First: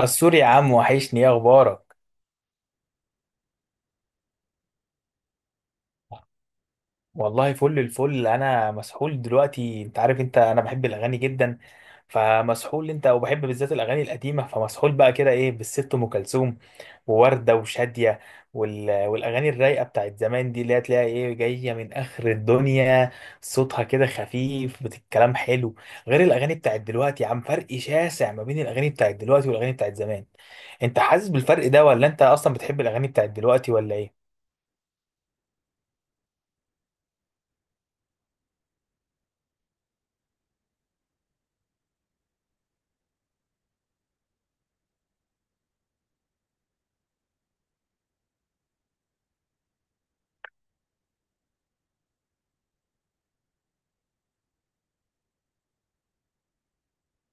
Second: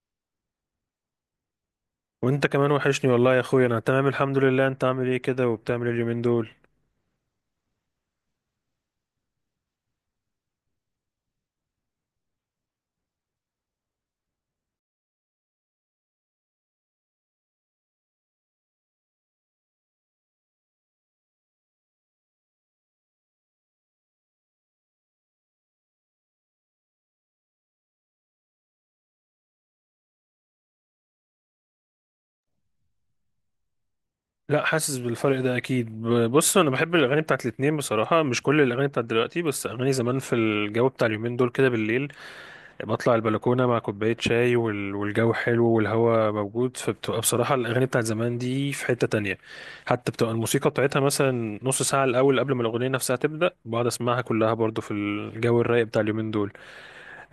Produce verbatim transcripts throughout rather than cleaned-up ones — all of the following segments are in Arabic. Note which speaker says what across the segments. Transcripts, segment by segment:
Speaker 1: السوري يا عم، وحشني. ايه اخبارك؟
Speaker 2: وانت كمان وحشني والله يا اخويا، انا تمام الحمد لله. انت عامل ايه كده وبتعمل ايه اليومين دول؟
Speaker 1: والله فل الفل. انا مسحول دلوقتي، انت عارف، انت انا بحب الاغاني جدا، فمسحول. انت وبحب بالذات الاغاني القديمه، فمسحول بقى كده. ايه بالست ام كلثوم ووردة وشادية وال... والأغاني الرايقة بتاعت زمان دي، اللي هتلاقيها إيه جاية من آخر الدنيا. صوتها كده خفيف، بت- الكلام حلو، غير الأغاني بتاعت دلوقتي. يا عم فرق شاسع ما بين الأغاني بتاعت دلوقتي والأغاني بتاعت زمان. أنت حاسس بالفرق ده، ولا أنت أصلا بتحب الأغاني بتاعت دلوقتي ولا إيه؟
Speaker 2: لا، حاسس بالفرق ده اكيد. ب- بص، انا بحب الاغاني بتاعت الاتنين بصراحه، مش كل الاغاني بتاعت دلوقتي، بس اغاني زمان في الجو بتاع اليومين دول كده بالليل. بطلع البلكونه مع كوبايه شاي وال- والجو حلو والهواء موجود، فبتبقى بصراحه الاغاني بتاعت زمان دي في حته تانية. حتى بتبقى الموسيقى بتاعتها مثلا نص ساعه الاول قبل ما الاغنيه نفسها تبدا، بقعد اسمعها كلها برضو في الجو الرايق بتاع اليومين دول.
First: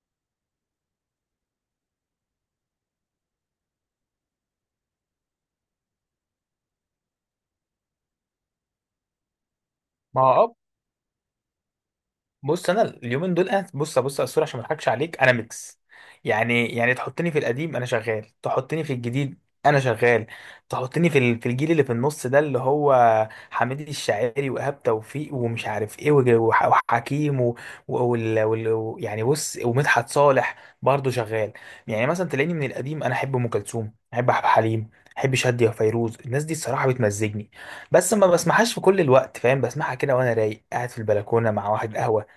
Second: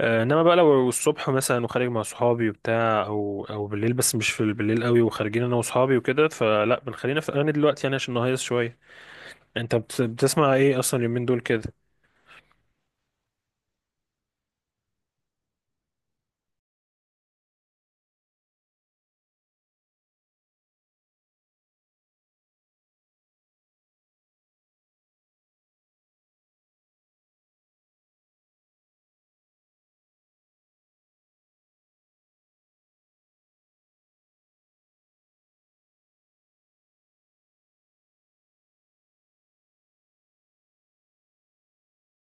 Speaker 2: آه، انما بقى لو الصبح مثلا وخارج مع صحابي وبتاع او او بالليل، بس مش في بالليل قوي، وخارجين انا وصحابي وكده، فلا بنخلينا في الاغاني دلوقتي يعني عشان نهيص شويه. انت بت-
Speaker 1: ما هو
Speaker 2: بتسمع
Speaker 1: اه
Speaker 2: ايه اصلا اليومين دول كده؟
Speaker 1: بص، انا اليومين دول انا بص بص يا اسطوره، عشان ما اضحكش عليك، انا ميكس. يعني يعني تحطني في القديم انا شغال، تحطني في الجديد انا شغال، تحطني في ال- في الجيل اللي في النص ده، اللي هو حميد الشاعري وايهاب توفيق ومش عارف ايه، وج- وح- وحكيم و... و... وال... وال... و- يعني بص، ومدحت صالح، برضه شغال. يعني مثلا تلاقيني من القديم انا احب ام كلثوم، احب عبد الحليم، احب شادية وفيروز. الناس دي الصراحه بتمزجني، بس ما بسمعهاش في كل الوقت، فاهم؟ بسمعها كده وانا رايق، قاعد في البلكونه مع واحد قهوه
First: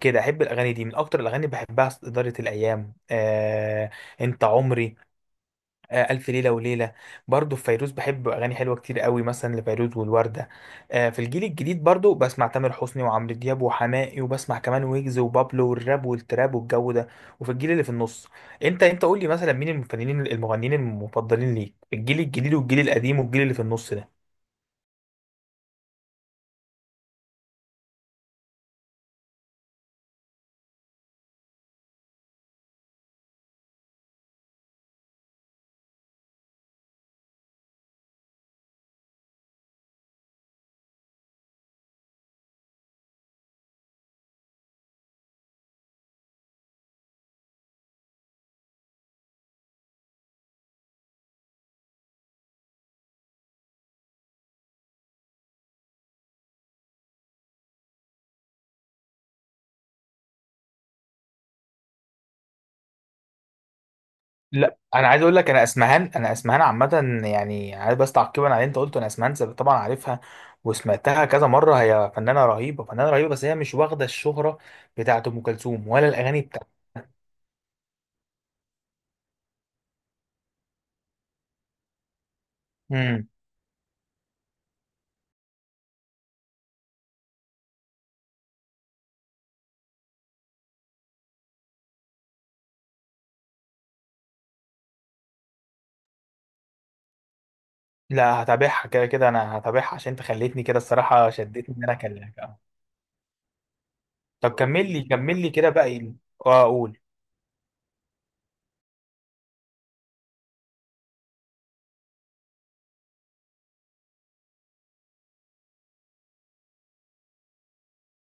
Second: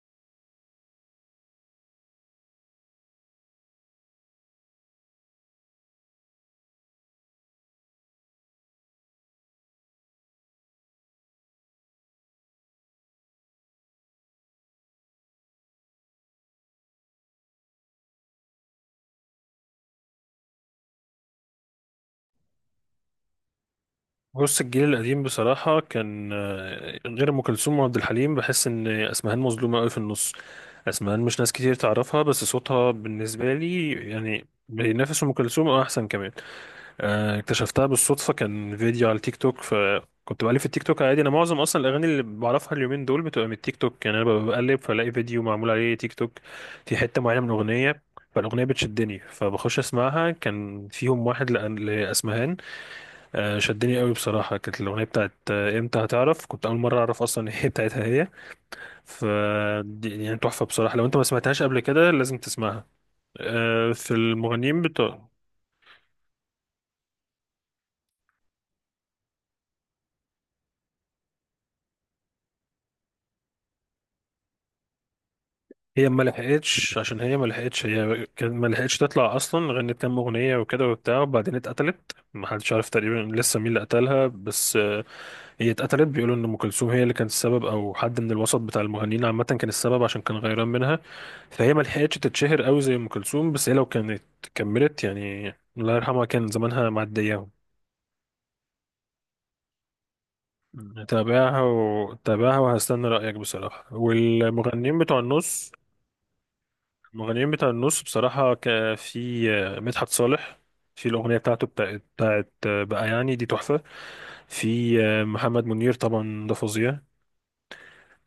Speaker 1: كده. احب الاغاني دي من اكتر الاغاني اللي بحبها، اداره الايام، آه، انت عمري، آه، الف ليله وليله. برضو في فيروز بحب اغاني حلوه كتير قوي، مثلا لفيروز والورده. آه، في الجيل الجديد برضو بسمع تامر حسني وعمرو دياب وحماقي، وبسمع كمان ويجز وبابلو والراب والتراب والجو ده. وفي الجيل اللي في النص، انت انت قول لي مثلا مين الفنانين المغنيين المفضلين ليك في الجيل الجديد والجيل القديم والجيل اللي في النص ده؟
Speaker 2: بص، الجيل القديم بصراحه كان آه، غير ام كلثوم وعبد الحليم بحس ان اسمهان مظلومه قوي في النص. اسمهان مش ناس كتير تعرفها، بس صوتها بالنسبه لي يعني بينافس ام كلثوم او احسن كمان. آه، اكتشفتها بالصدفة، كان فيديو على التيك توك. فكنت بقلب في التيك توك عادي، أنا معظم أصلا الأغاني اللي بعرفها اليومين دول بتبقى من التيك توك، يعني أنا ببقى بقلب فلاقي فيديو معمول عليه تيك توك في حتة معينة من أغنية. فالأغنية بتشدني فبخش أسمعها، كان فيهم واحد لأن- لأسمهان. آه، شدني قوي بصراحة. كانت الأغنية بتاعت آه، إمتى هتعرف. كنت أول مرة أعرف أصلا إن هي بتاعتها هي. ف دي- يعني تحفة بصراحة، لو أنت ما سمعتهاش قبل كده لازم تسمعها. آه، في
Speaker 1: لا
Speaker 2: المغنيين
Speaker 1: انا عايز
Speaker 2: بتوع.
Speaker 1: اقول لك، انا اسمهان انا اسمهان عامه يعني، عايز بس تعقيبا على اللي انت قلته. انا اسمهان سب- طبعا عارفها وسمعتها كذا مره. هي فنانه رهيبه، فنانه رهيبه، بس هي مش واخده الشهره بتاعت ام كلثوم،
Speaker 2: هي
Speaker 1: ولا
Speaker 2: ما
Speaker 1: الاغاني بتاعتها.
Speaker 2: لحقتش، عشان هي ما لحقتش، هي كان ما لحقتش تطلع اصلا. غنت كام اغنيه وكده وبتاع، وبعدين اتقتلت. ما حدش عارف
Speaker 1: امم.
Speaker 2: تقريبا لسه مين اللي قتلها، بس. آه، هي اتقتلت، بيقولوا ان ام كلثوم هي اللي كانت السبب، او حد من الوسط بتاع المغنيين عامه كان السبب عشان كان غيران منها. فهي ما لحقتش تتشهر قوي زي ام كلثوم، بس هي لو كانت كملت يعني. الله يرحمها، كان زمانها معدياهم.
Speaker 1: لا هتابعها، كده كده انا هتابعها عشان انت خليتني كده. الصراحه
Speaker 2: تابعها
Speaker 1: شدتني ان انا اكلمك
Speaker 2: وتابعها،
Speaker 1: اه
Speaker 2: وهستنى رأيك بصراحة.
Speaker 1: طب كمل
Speaker 2: والمغنيين
Speaker 1: لي،
Speaker 2: بتوع
Speaker 1: كمل لي كده
Speaker 2: النص.
Speaker 1: بقى، ايه؟ اه، اقول.
Speaker 2: المغنيين بتاع النص بصراحة، ك- في آه، مدحت صالح. في الأغنية بتاعته بتاعت, بتاعت آه، بقى، يعني دي تحفة. في آه، محمد منير، طبعا ده فظيع.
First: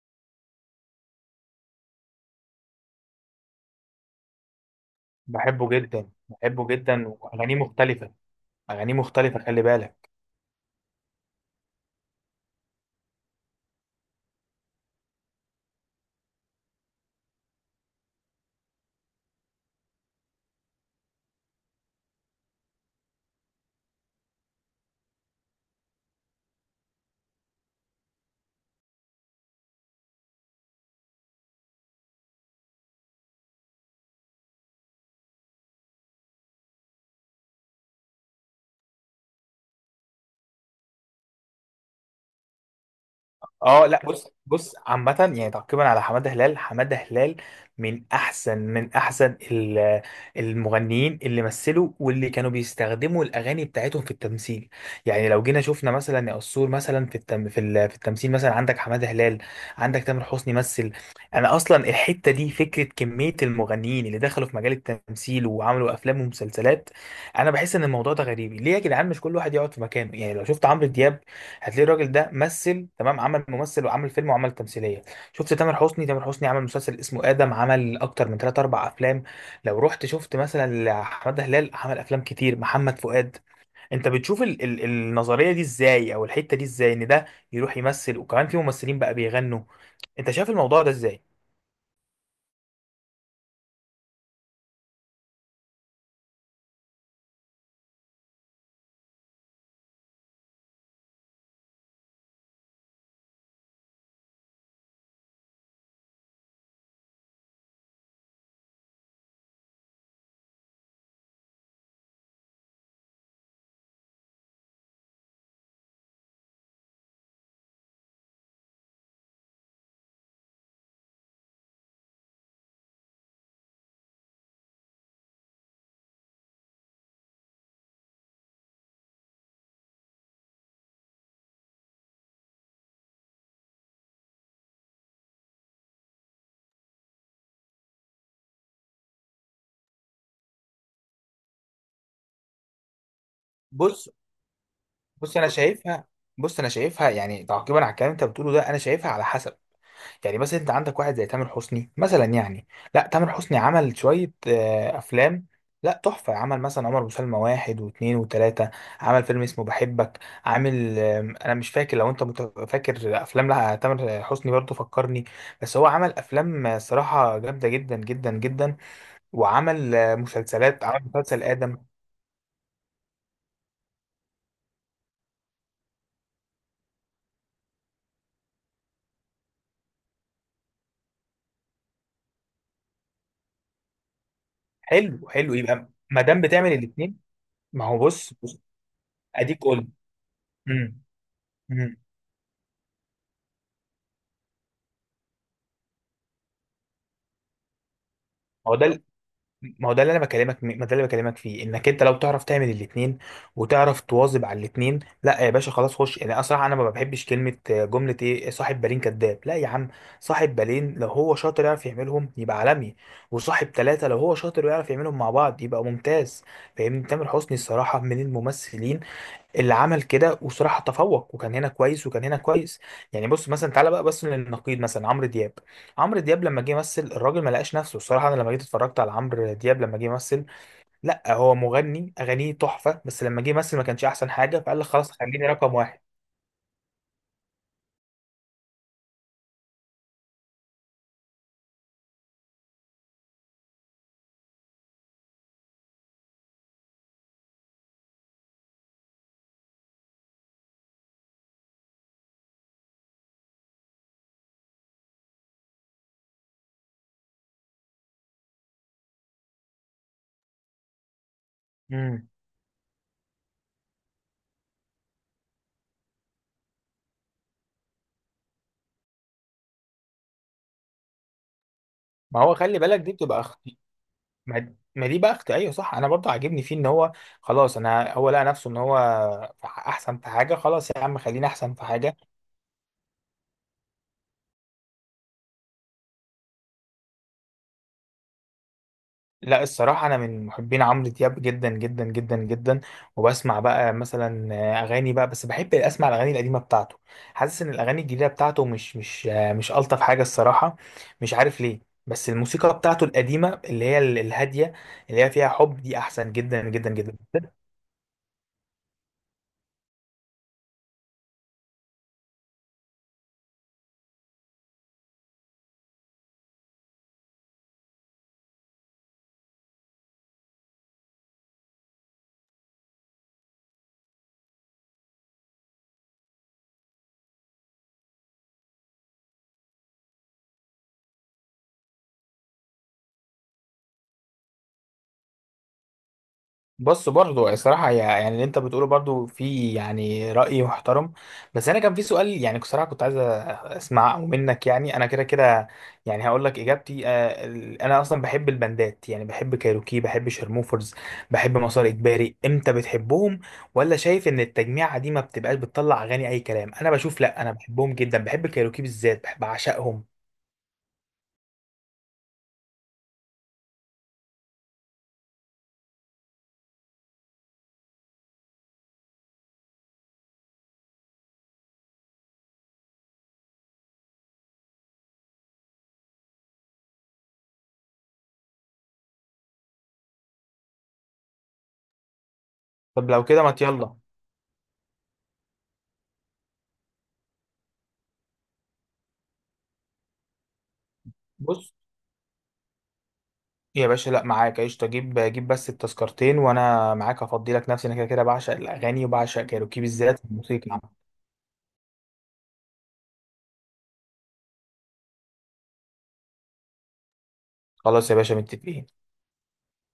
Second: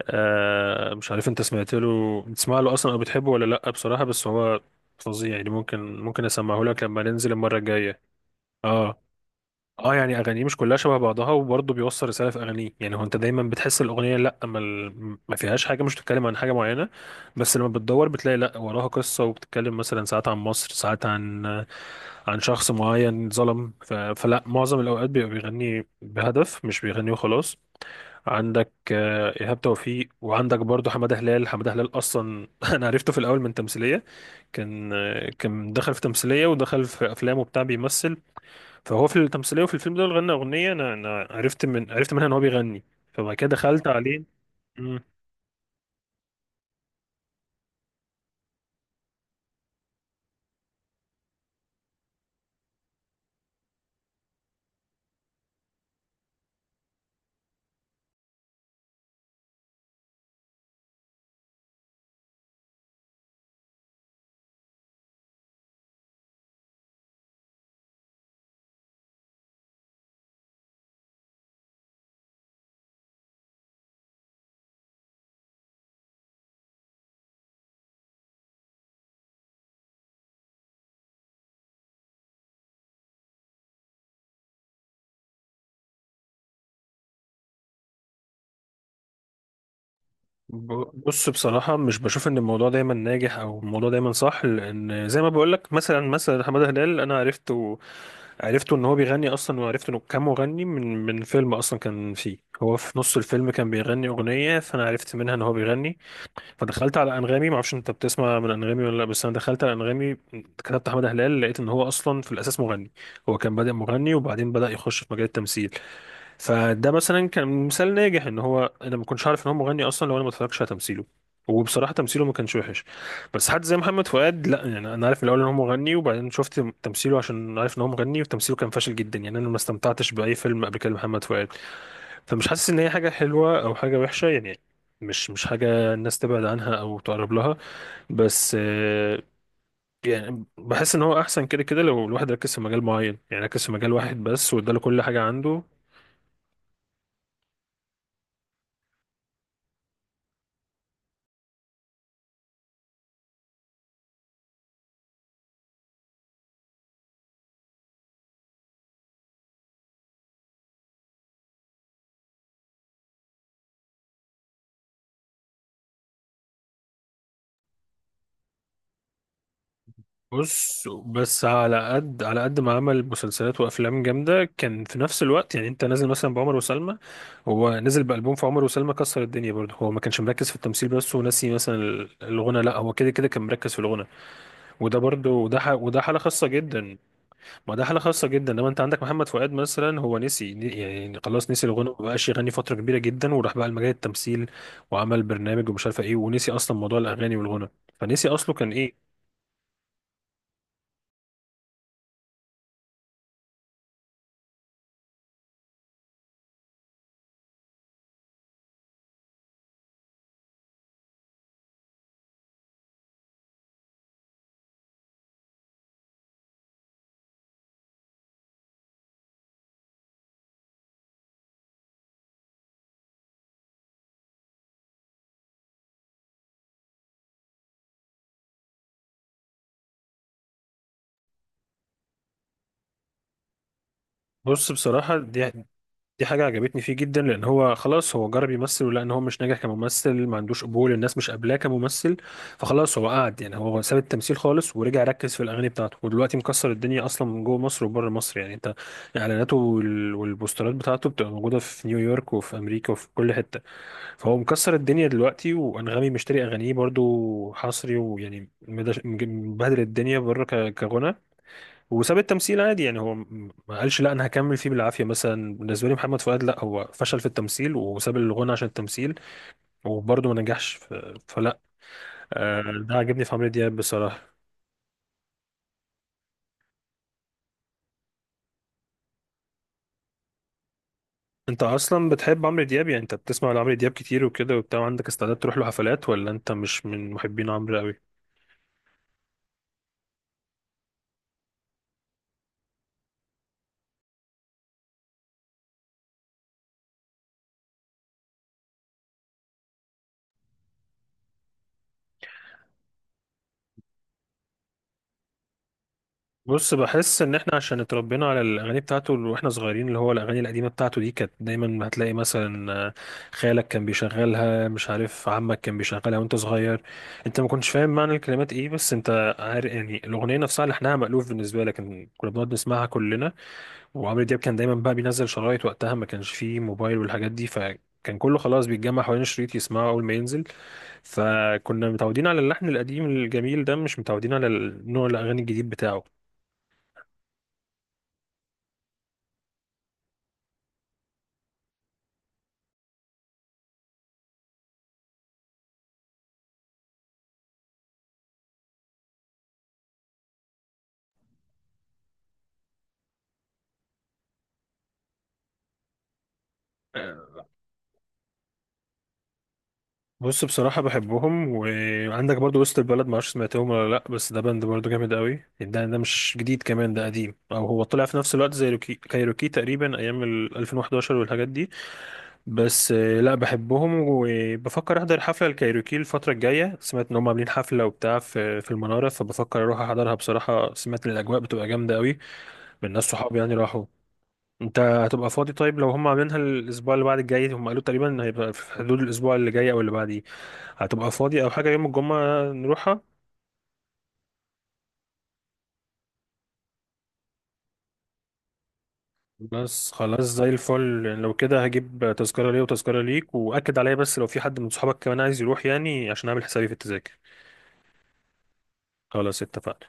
Speaker 2: آه، مش عارف انت سمعت له بتسمع له أصلا أو بتحبه ولا لأ بصراحة، بس هو فظيع يعني.
Speaker 1: بحبه
Speaker 2: ممكن
Speaker 1: جدا،
Speaker 2: ممكن أسمعه
Speaker 1: بحبه
Speaker 2: لك لما
Speaker 1: جدا،
Speaker 2: ننزل
Speaker 1: واغانيه
Speaker 2: المرة الجاية.
Speaker 1: مختلفه. اغانيه
Speaker 2: اه.
Speaker 1: مختلفه، خلي
Speaker 2: اه،
Speaker 1: بالك.
Speaker 2: يعني اغانيه مش كلها شبه بعضها، وبرضه بيوصل رساله في اغانيه. يعني هو انت دايما بتحس الاغنيه لا ما, ال- ما فيهاش حاجه، مش بتتكلم عن حاجه معينه. بس لما بتدور بتلاقي لا، وراها قصه وبتتكلم مثلا ساعات عن مصر، ساعات عن عن شخص معين ظلم. ف... فلا معظم الاوقات بيبقى بيغني بهدف، مش بيغني وخلاص. عندك آه، ايهاب توفيق، وعندك برضه حماده هلال. حماده هلال اصلا انا عرفته في الاول من تمثيليه. كان آه، كان دخل في تمثيلية ودخل في أفلام وبتاع بيمثل. فهو في التمثيليه وفي الفيلم ده غنى اغنيه. انا انا عرفت من عرفت منها ان هو بيغني. فبعد كده
Speaker 1: اه.
Speaker 2: دخلت
Speaker 1: لا
Speaker 2: عليه.
Speaker 1: بص، بص،
Speaker 2: مم.
Speaker 1: عامة يعني تعقيبا على حمادة هلال. حمادة هلال من أحسن من أحسن ال- المغنيين اللي مثلوا، واللي كانوا بيستخدموا الأغاني بتاعتهم في التمثيل. يعني لو جينا شفنا مثلا، يا قصور، مثلا في التم في, ال- في التمثيل، مثلا عندك حمادة هلال، عندك تامر حسني مثل. أنا أصلا الحتة دي فكرة، كمية المغنيين اللي دخلوا في مجال التمثيل وعملوا أفلام ومسلسلات، أنا بحس إن الموضوع ده غريب. ليه يا جدعان مش كل واحد يقعد في مكانه؟ يعني لو شفت عمرو دياب هتلاقي الراجل ده مثل تمام، عمل ممثل وعمل فيلم وعمل تمثيليه. شفت تامر حسني، تامر حسني عمل مسلسل اسمه ادم، عمل اكتر من ثلاثة أربعة افلام. لو رحت شفت مثلا حماده هلال، عمل افلام كتير. محمد فؤاد، انت بتشوف ال ال النظريه دي ازاي، او الحته دي ازاي، ان ده يروح يمثل، وكمان في ممثلين بقى بيغنوا؟ انت شايف الموضوع ده
Speaker 2: ب-
Speaker 1: ازاي؟
Speaker 2: بص، بصراحه مش بشوف ان الموضوع دايما ناجح او الموضوع دايما صح، لان زي ما بقول لك مثلا مثلا حماده هلال انا عرفته. عرفته ان هو بيغني اصلا، وعرفت انه كان مغني من من فيلم، اصلا كان فيه هو في نص الفيلم كان بيغني اغنيه، فانا عرفت منها ان هو بيغني. فدخلت على انغامي. ما اعرفش انت بتسمع من انغامي ولا لا، بس انا دخلت على انغامي. كتبت احمد هلال، لقيت ان هو اصلا في الاساس مغني. هو كان بادئ مغني، وبعدين بدا يخش في مجال التمثيل. فده مثلا كان مثال ناجح، ان هو انا ما كنتش عارف ان هو مغني اصلا لو انا ما اتفرجتش على تمثيله. وبصراحه تمثيله ما كانش وحش. بس حد زي محمد فؤاد لا، يعني انا عارف من الاول ان هو مغني، وبعدين شفت تمثيله عشان عارف ان هو مغني، وتمثيله كان فاشل جدا، يعني انا ما استمتعتش باي فيلم قبل كده لمحمد فؤاد. فمش حاسس ان هي حاجه حلوه او حاجه وحشه يعني. مش مش حاجه الناس تبعد عنها او تقرب لها. بس آه، يعني بحس ان هو احسن كده كده، لو الواحد ركز في مجال معين يعني ركز في مجال
Speaker 1: بص،
Speaker 2: واحد بس، واداله كل حاجه
Speaker 1: بص انا
Speaker 2: عنده.
Speaker 1: شايفها، بص انا شايفها، يعني تعقيبا على الكلام اللي انت بتقوله ده، انا شايفها على حسب. يعني مثلا انت عندك واحد زي تامر حسني مثلا، يعني لا، تامر حسني عمل شوية آه، افلام، لا تحفة. عمل مثلا عمر وسلمى واحد واثنين وثلاثة، عمل فيلم اسمه بحبك، عامل آم، انا مش فاكر. لو انت مت- فاكر افلام لا تامر حسني برضه فكرني. بس هو عمل افلام آه، صراحة جامدة جدا جدا جدا، وعمل آه، مسلسلات،
Speaker 2: بص،
Speaker 1: عمل مسلسل
Speaker 2: بس
Speaker 1: ادم.
Speaker 2: على قد على قد ما عمل مسلسلات وافلام جامده، كان في نفس الوقت. يعني انت نازل مثلا بعمر وسلمى، هو نزل بالبوم في عمر وسلمى كسر الدنيا برضه. هو ما كانش مركز في التمثيل بس وناسي مثلا الغنى، لا هو كده كده كان مركز في الغنى. وده
Speaker 1: حلو،
Speaker 2: برضه
Speaker 1: حلو،
Speaker 2: وده ح-
Speaker 1: يبقى
Speaker 2: وده حاله
Speaker 1: ما دام
Speaker 2: خاصه
Speaker 1: بتعمل
Speaker 2: جدا.
Speaker 1: الاثنين.
Speaker 2: ما ده
Speaker 1: ما هو
Speaker 2: حالة خاصة
Speaker 1: بص،
Speaker 2: جدا،
Speaker 1: بص،
Speaker 2: لما انت عندك محمد فؤاد
Speaker 1: اديك قول.
Speaker 2: مثلا هو نسي
Speaker 1: مم،
Speaker 2: يعني خلاص نسي الغنى، ما
Speaker 1: مم.
Speaker 2: بقاش يغني فترة كبيرة جدا، وراح بقى لمجال التمثيل. وعمل برنامج ومش عارفة ايه، ونسي اصلا موضوع الاغاني والغنى. فنسي اصله كان
Speaker 1: هو ده،
Speaker 2: ايه.
Speaker 1: ما هو ده اللي انا بكلمك، ما ده اللي بكلمك فيه، انك انت لو تعرف تعمل الاثنين وتعرف تواظب على الاثنين، لا يا باشا خلاص خش. يعني اصلا انا ما بحبش كلمه، آه، جمله ايه، صاحب بالين كذاب. لا يا عم، صاحب بالين لو هو شاطر يعرف يعملهم يبقى عالمي، وصاحب ثلاثه لو هو شاطر ويعرف يعملهم مع بعض يبقى ممتاز، فاهمني؟ تامر حسني الصراحه من الممثلين اللي عمل كده، وصراحة تفوق، وكان هنا كويس وكان هنا كويس. يعني بص، مثلا تعالى بقى بس للنقيض، مثلا عمرو دياب. عمرو دياب لما جه يمثل، الراجل ما لقاش نفسه الصراحة. انا لما جيت اتفرجت على عمرو دياب لما جه يمثل، لا، هو مغني اغانيه تحفة، بس لما جه يمثل ما كانش احسن حاجة،
Speaker 2: بص
Speaker 1: فقال لك خلاص
Speaker 2: بصراحة.
Speaker 1: خليني
Speaker 2: دي
Speaker 1: رقم واحد.
Speaker 2: دي حاجة عجبتني فيه جدا، لأن هو خلاص هو جرب يمثل ولقى إن هو مش ناجح كممثل، ما عندوش قبول، الناس مش قابلاه كممثل. فخلاص هو قعد يعني، هو ساب التمثيل خالص ورجع ركز في الأغاني بتاعته، ودلوقتي مكسر الدنيا أصلا من جوه مصر وبره مصر يعني. أنت إعلاناته وال- والبوسترات بتاعته بتبقى موجودة في نيويورك وفي أمريكا وفي كل حتة. فهو مكسر الدنيا دلوقتي، وأنغامي مشتري أغانيه برضو حصري، ويعني مدش- مج- مبهدل الدنيا بره ك- كغنى. وساب
Speaker 1: امم.
Speaker 2: التمثيل عادي يعني، هو م- ما قالش لا انا هكمل فيه بالعافيه. مثلا بالنسبه لي محمد فؤاد لا، هو فشل في التمثيل وساب الغنى عشان التمثيل، وبرضه ما نجحش. ف- فلا.
Speaker 1: ما هو
Speaker 2: آه،
Speaker 1: خلي
Speaker 2: ده
Speaker 1: بالك، دي
Speaker 2: عاجبني في
Speaker 1: بتبقى
Speaker 2: عمرو دياب
Speaker 1: اختي،
Speaker 2: بصراحه.
Speaker 1: ما ما دي بقى اختي، ايوه صح، انا برضه عاجبني فيه ان هو، خلاص، انا هو لقى نفسه ان هو احسن في حاجة، خلاص يا عم، خليني
Speaker 2: انت
Speaker 1: احسن في
Speaker 2: اصلا
Speaker 1: حاجة.
Speaker 2: بتحب عمرو دياب يعني؟ انت بتسمع لعمرو دياب كتير وكده وبتاع، عندك استعداد تروح له حفلات، ولا انت مش من محبين عمرو قوي؟
Speaker 1: لا الصراحة أنا من محبين عمرو دياب جدا جدا جدا جدا، وبسمع بقى مثلا أغاني بقى، بس بحب أسمع الأغاني القديمة بتاعته. حاسس إن الأغاني الجديدة بتاعته مش مش مش ألطف حاجة الصراحة، مش عارف ليه. بس الموسيقى بتاعته القديمة، اللي هي ال- الهادية، اللي هي فيها حب، دي أحسن جدا
Speaker 2: بص،
Speaker 1: جدا جدا.
Speaker 2: بحس ان احنا عشان اتربينا على الاغاني بتاعته اللي واحنا صغيرين، اللي هو الاغاني القديمه بتاعته دي، كانت دايما هتلاقي مثلا آه، خالك كان بيشغلها، مش عارف عمك كان بيشغلها وانت صغير. انت ما كنتش فاهم معنى الكلمات ايه، بس انت عارف يعني الاغنيه نفسها لحنها مألوف بالنسبه لك، إن كنا بنقعد نسمعها كلنا. وعمرو دياب كان دايما بقى بينزل شرايط وقتها، ما كانش فيه موبايل والحاجات دي. ف كان كله خلاص بيتجمع حوالين الشريط يسمعه اول ما ينزل. فكنا متعودين على اللحن القديم الجميل ده، مش متعودين على نوع الاغاني الجديد بتاعه.
Speaker 1: بص، برضو الصراحة يا- يعني اللي انت بتقوله برضو في يعني رأي محترم، بس انا كان في سؤال يعني صراحة كنت عايز أ- اسمعه منك. يعني انا كده كده يعني هقول لك اجابتي. آه، ال- انا اصلا بحب البندات، يعني بحب كايروكي، بحب شرموفرز، بحب مسار اجباري. انت بتحبهم، ولا شايف ان التجميعة دي ما بتبقاش بتطلع اغاني اي كلام؟ انا بشوف، لا انا بحبهم جدا، بحب كايروكي بالذات، بحب اعشقهم.
Speaker 2: بص بصراحة بحبهم. وعندك برضو وسط البلد، معرفش سمعتهم ولا لأ، بس ده باند برضو جامد قوي، ده ده مش جديد كمان، ده قديم، أو هو طلع في نفس الوقت زي روكي كايروكي تقريبا، أيام ال الفين واحد عشر والحاجات دي. بس آه، لأ، بحبهم وبفكر أحضر حفلة الكايروكي الفترة الجاية، سمعت إن هم عاملين حفلة وبتاع في في المنارة، فبفكر أروح أحضرها بصراحة، سمعت إن الأجواء بتبقى جامدة قوي من ناس
Speaker 1: طب لو كده
Speaker 2: صحابي
Speaker 1: ما
Speaker 2: يعني راحوا.
Speaker 1: يلا.
Speaker 2: انت هتبقى فاضي؟ طيب لو هم عاملينها الاسبوع اللي بعد الجاي، هم قالوا تقريبا هيبقى في حدود الاسبوع اللي جاي او اللي بعديه، هتبقى فاضي او
Speaker 1: بص
Speaker 2: حاجه يوم الجمعه نروحها؟
Speaker 1: يا باشا، لا معاك، قشطة، جيب، جيب بس التذكرتين وانا معاك، هفضي لك نفسي، انا كده كده بعشق الاغاني، وبعشق كايروكي
Speaker 2: بس خلاص
Speaker 1: بالذات
Speaker 2: زي
Speaker 1: الموسيقى.
Speaker 2: الفل، لو كده هجيب تذكره ليا وتذكره ليك، واكد عليا بس لو في حد من صحابك كمان عايز يروح يعني، عشان اعمل حسابي في التذاكر.
Speaker 1: خلاص يا باشا، متفقين.
Speaker 2: خلاص اتفقنا.